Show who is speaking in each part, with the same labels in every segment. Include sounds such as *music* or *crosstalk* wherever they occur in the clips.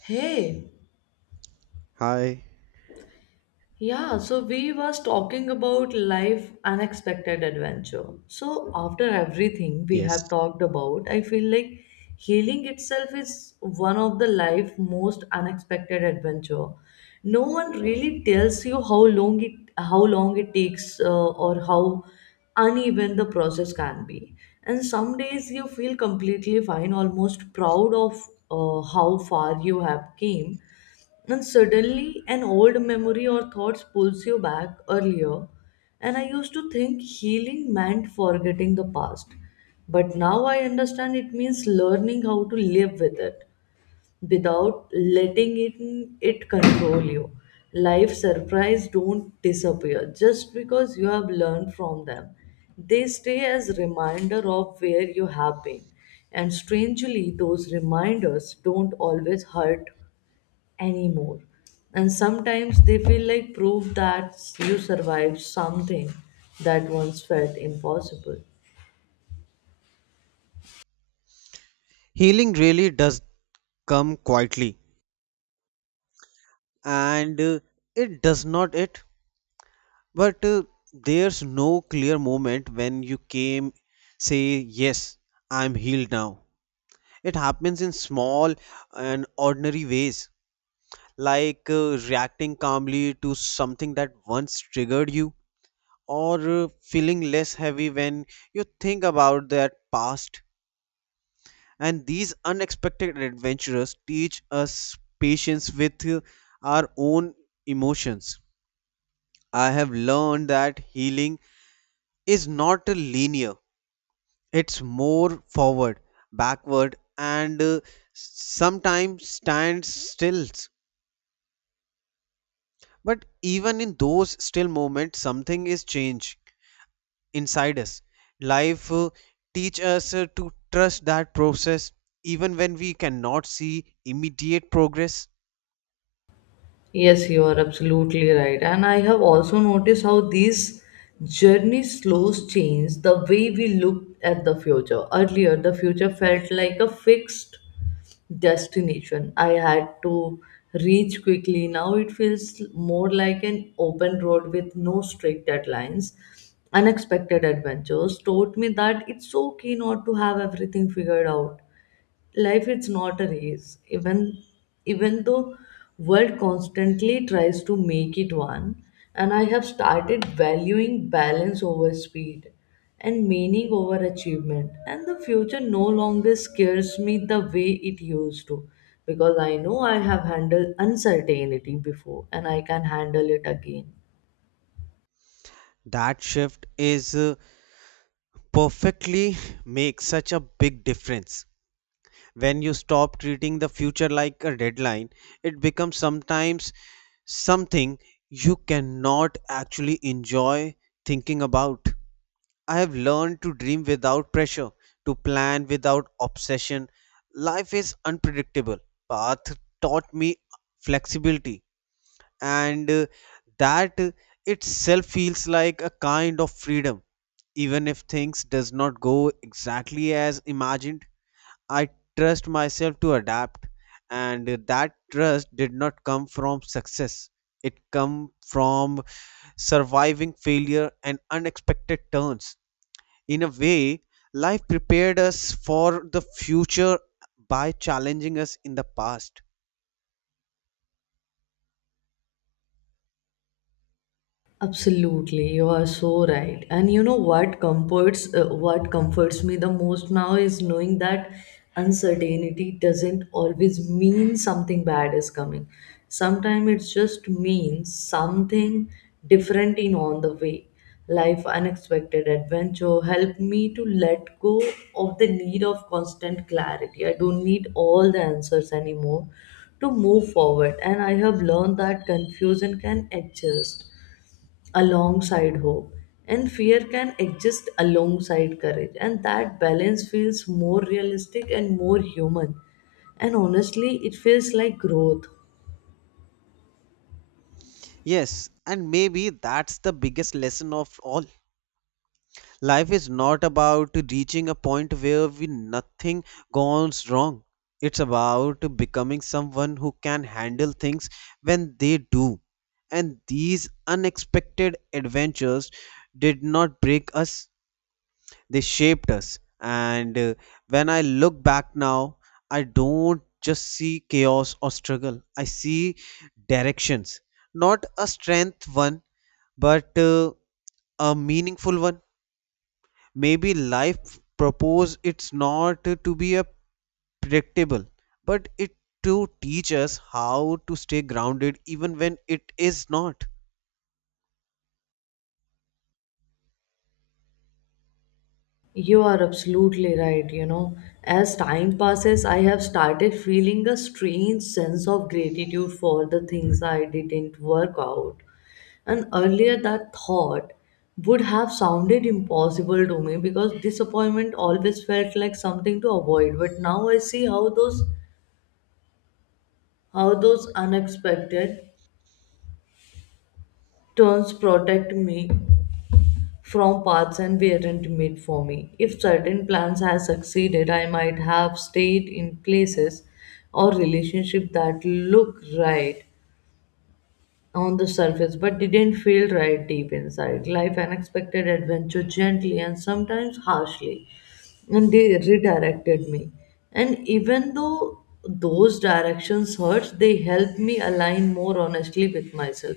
Speaker 1: Hey,
Speaker 2: Hi.
Speaker 1: yeah, so we was talking about life unexpected adventure. So after everything we have
Speaker 2: Yes.
Speaker 1: talked about, I feel like healing itself is one of the life most unexpected adventure. No one really tells you how long it takes or how uneven the process can be. And some days you feel completely fine, almost proud of how far you have came. And suddenly, an old memory or thoughts pulls you back earlier. And I used to think healing meant forgetting the past. But now I understand it means learning how to live with it without letting it control you. Life surprise don't disappear just because you have learned from them. They stay as reminder of where you have been. And strangely, those reminders don't always hurt anymore. And sometimes they feel like proof that you survived something that once felt impossible.
Speaker 2: Healing really does come quietly and it does not it, but there's no clear moment when you came say yes, I'm healed now. It happens in small and ordinary ways, like reacting calmly to something that once triggered you, or feeling less heavy when you think about that past. And these unexpected adventures teach us patience with our own emotions. I have learned that healing is not a linear, it's more forward, backward, and sometimes stands still. But even in those still moments, something is changed inside us. Life teach us to trust that process even when we cannot see immediate progress.
Speaker 1: Yes, you are absolutely right. And I have also noticed how these journey slows change the way we look at the future. Earlier, the future felt like a fixed destination I had to reach quickly. Now it feels more like an open road with no strict deadlines. Unexpected adventures taught me that it's okay not to have everything figured out. Life is not a race, even though world constantly tries to make it one. And I have started valuing balance over speed and meaning over achievement. And the future no longer scares me the way it used to, because I know I have handled uncertainty before and I can handle it again.
Speaker 2: That shift is perfectly makes such a big difference. When you stop treating the future like a deadline, it becomes sometimes something you cannot actually enjoy thinking about. I have learned to dream without pressure, to plan without obsession. Life is unpredictable. Path taught me flexibility and that itself feels like a kind of freedom even if things does not go exactly as imagined. I trust myself to adapt, and that trust did not come from success, it come from surviving failure and unexpected turns. In a way, life prepared us for the future by challenging us in the past.
Speaker 1: Absolutely, you are so right. And you know what comforts me the most now is knowing that uncertainty doesn't always mean something bad is coming. Sometimes it just means something different in on the way. Life unexpected adventure helped me to let go of the need of constant clarity. I don't need all the answers anymore to move forward, and I have learned that confusion can adjust alongside hope, and fear can exist alongside courage, and that balance feels more realistic and more human. And honestly, it feels like growth.
Speaker 2: Yes, and maybe that's the biggest lesson of all. Life is not about reaching a point where we nothing goes wrong. It's about becoming someone who can handle things when they do. And these unexpected adventures did not break us, they shaped us. And when I look back now, I don't just see chaos or struggle. I see directions. Not a strength one, but a meaningful one. Maybe life propose it's not to be a predictable, but it to teach us how to stay grounded even when it is not.
Speaker 1: You are absolutely right, you know. As time passes, I have started feeling a strange sense of gratitude for the things I didn't work out. And earlier that thought would have sounded impossible to me, because disappointment always felt like something to avoid. But now I see how those unexpected turns protect me from paths and weren't made for me. If certain plans had succeeded, I might have stayed in places or relationships that look right on the surface but didn't feel right deep inside. Life unexpected adventure gently and sometimes harshly and they redirected me. And even though those directions hurt, they helped me align more honestly with myself.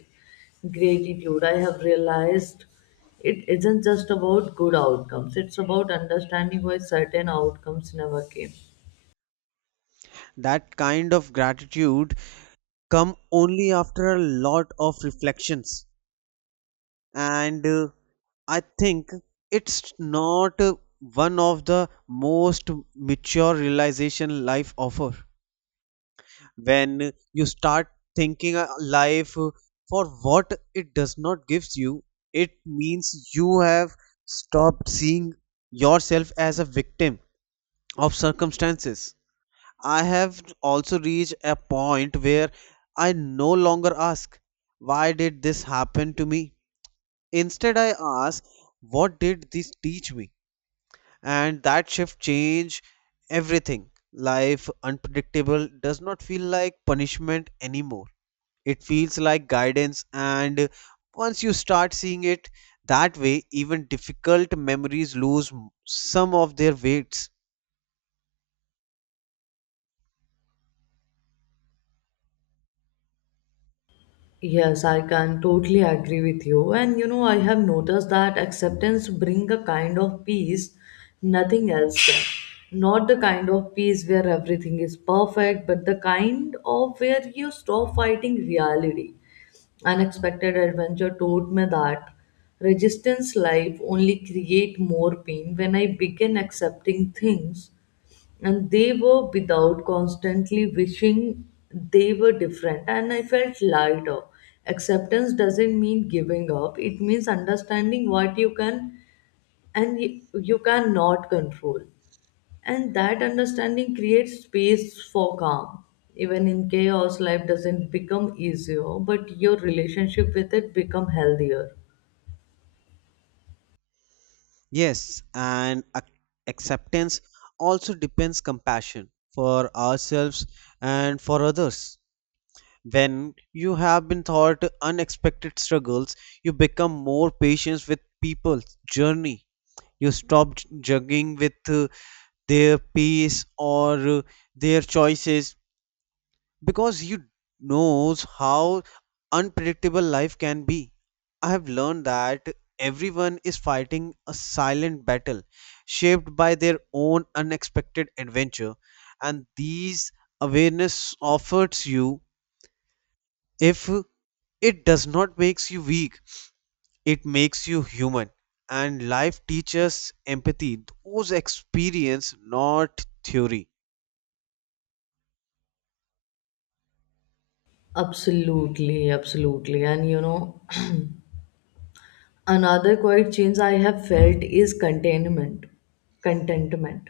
Speaker 1: Gratitude, I have realized, it isn't just about good outcomes, it's about understanding why certain outcomes never came.
Speaker 2: That kind of gratitude come only after a lot of reflections, and I think it's not one of the most mature realization life offer. When you start thinking a life for what it does not gives you, it means you have stopped seeing yourself as a victim of circumstances. I have also reached a point where I no longer ask, why did this happen to me? Instead, I ask, what did this teach me? And that shift changed everything. Life unpredictable does not feel like punishment anymore, it feels like guidance, and once you start seeing it that way, even difficult memories lose some of their weights.
Speaker 1: Yes, I can totally agree with you. And you know, I have noticed that acceptance bring a kind of peace nothing else can. Not the kind of peace where everything is perfect, but the kind of where you stop fighting reality. Unexpected adventure taught me that resistance life only create more pain. When I begin accepting things and they were without constantly wishing they were different, and I felt lighter. Acceptance doesn't mean giving up, it means understanding what you can and you cannot control, and that understanding creates space for calm even in chaos. Life doesn't become easier, but your relationship with it become healthier.
Speaker 2: Yes, and acceptance also depends compassion for ourselves and for others. When you have been taught unexpected struggles, you become more patient with people's journey. You stop judging with their pace or their choices, because he knows how unpredictable life can be. I have learned that everyone is fighting a silent battle shaped by their own unexpected adventure, and these awareness offers you, if it does not makes you weak, it makes you human. And life teaches empathy those experience, not theory.
Speaker 1: Absolutely, absolutely. And you know, *clears throat* another quiet change I have felt is containment, contentment,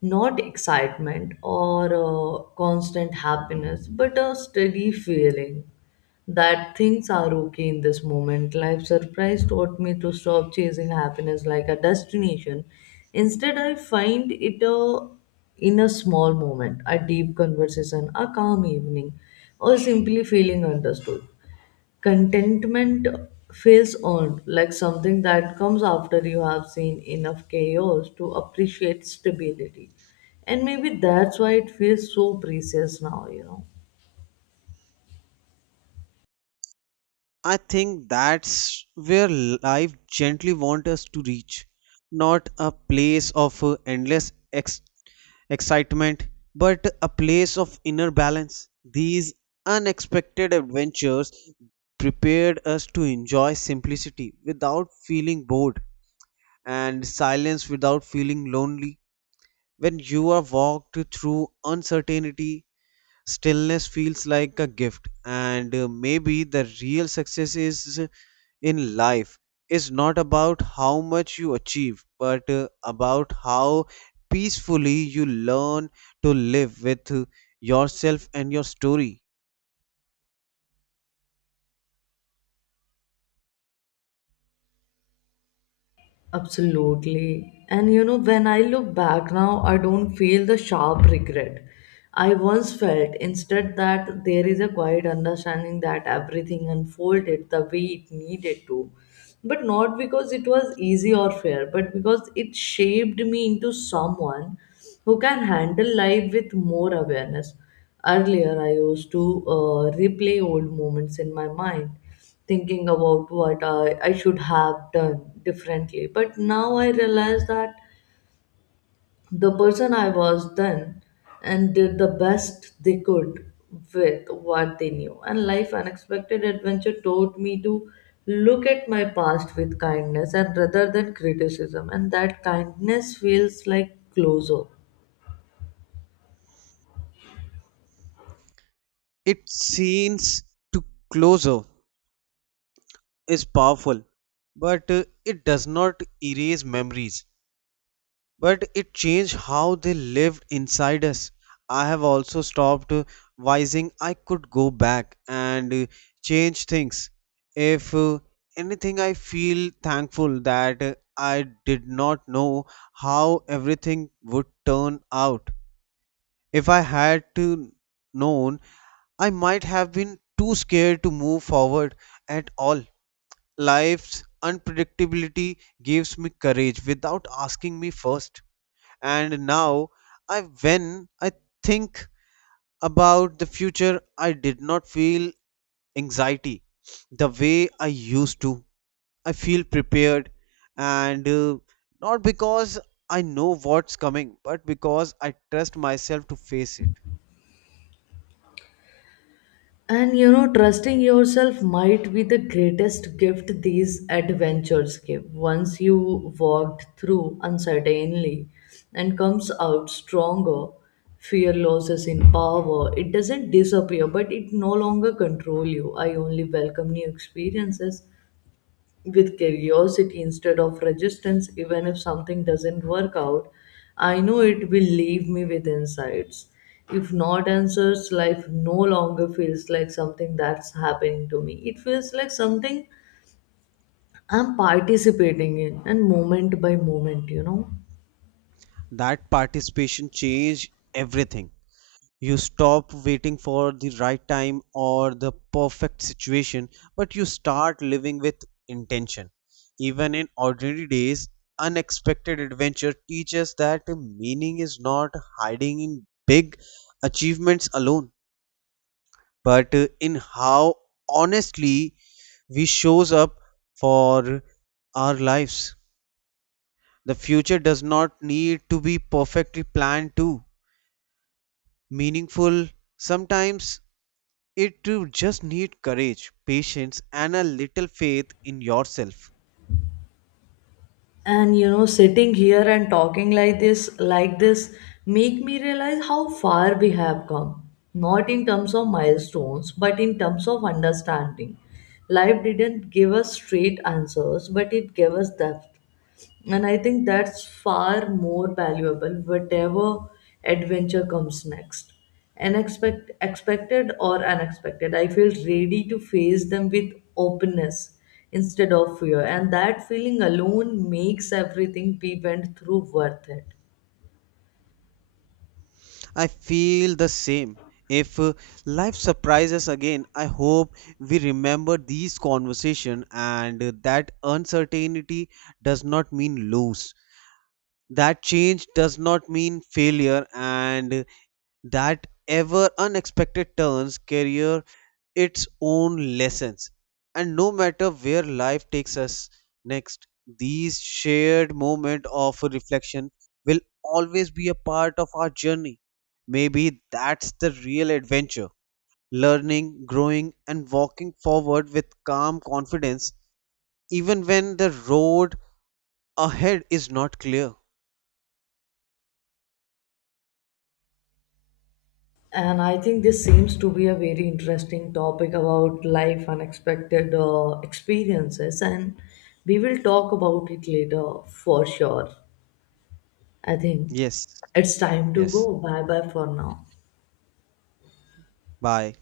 Speaker 1: not excitement or constant happiness, but a steady feeling that things are okay in this moment. Life surprise taught me to stop chasing happiness like a destination. Instead, I find it a in a small moment, a deep conversation, a calm evening, or simply feeling understood. Contentment feels earned, like something that comes after you have seen enough chaos to appreciate stability. And maybe that's why it feels so precious now, you know.
Speaker 2: I think that's where life gently wants us to reach. Not a place of endless excitement, but a place of inner balance. These unexpected adventures prepared us to enjoy simplicity without feeling bored, and silence without feeling lonely. When you are walked through uncertainty, stillness feels like a gift, and maybe the real success is in life is not about how much you achieve, but about how peacefully you learn to live with yourself and your story.
Speaker 1: Absolutely. And you know, when I look back now, I don't feel the sharp regret I once felt. Instead, that there is a quiet understanding that everything unfolded the way it needed to. But not because it was easy or fair, but because it shaped me into someone who can handle life with more awareness. Earlier, I used to replay old moments in my mind, thinking about what I should have done differently. But now I realize that the person I was then and did the best they could with what they knew. And life unexpected adventure taught me to look at my past with kindness and rather than criticism. And that kindness feels like closure.
Speaker 2: It seems to closer is powerful, but it does not erase memories, but it changed how they lived inside us. I have also stopped wising I could go back and change things. If anything, I feel thankful that I did not know how everything would turn out. If I had to known, I might have been too scared to move forward at all. Life's unpredictability gives me courage without asking me first, and now I when I think about the future I did not feel anxiety the way I used to. I feel prepared, and not because I know what's coming, but because I trust myself to face it.
Speaker 1: And you know, trusting yourself might be the greatest gift these adventures give. Once you walked through uncertainly and comes out stronger, fear loses in power. It doesn't disappear, but it no longer control you. I only welcome new experiences with curiosity instead of resistance. Even if something doesn't work out, I know it will leave me with insights, if not answers. Life no longer feels like something that's happening to me, it feels like something I'm participating in, and moment by moment, you know.
Speaker 2: That participation changed everything. You stop waiting for the right time or the perfect situation, but you start living with intention. Even in ordinary days, unexpected adventure teaches that meaning is not hiding in big achievements alone, but in how honestly we shows up for our lives. The future does not need to be perfectly planned to meaningful sometimes. It just need courage, patience, and a little faith in yourself.
Speaker 1: And you know, sitting here and talking like this make me realize how far we have come, not in terms of milestones but in terms of understanding. Life didn't give us straight answers, but it gave us depth, and I think that's far more valuable. Whatever adventure comes next, unexpected expected or unexpected, I feel ready to face them with openness instead of fear, and that feeling alone makes everything we went through worth it.
Speaker 2: I feel the same. If life surprises again, I hope we remember these conversation, and that uncertainty does not mean lose. That change does not mean failure, and that ever unexpected turns career its own lessons. And no matter where life takes us next, these shared moments of reflection will always be a part of our journey. Maybe that's the real adventure, learning, growing, and walking forward with calm confidence, even when the road ahead is not clear.
Speaker 1: And I think this seems to be a very interesting topic about life unexpected experiences, and we will talk about it later for sure. I think
Speaker 2: Yes,
Speaker 1: it's time to go.
Speaker 2: yes.
Speaker 1: Bye bye for now.
Speaker 2: Bye.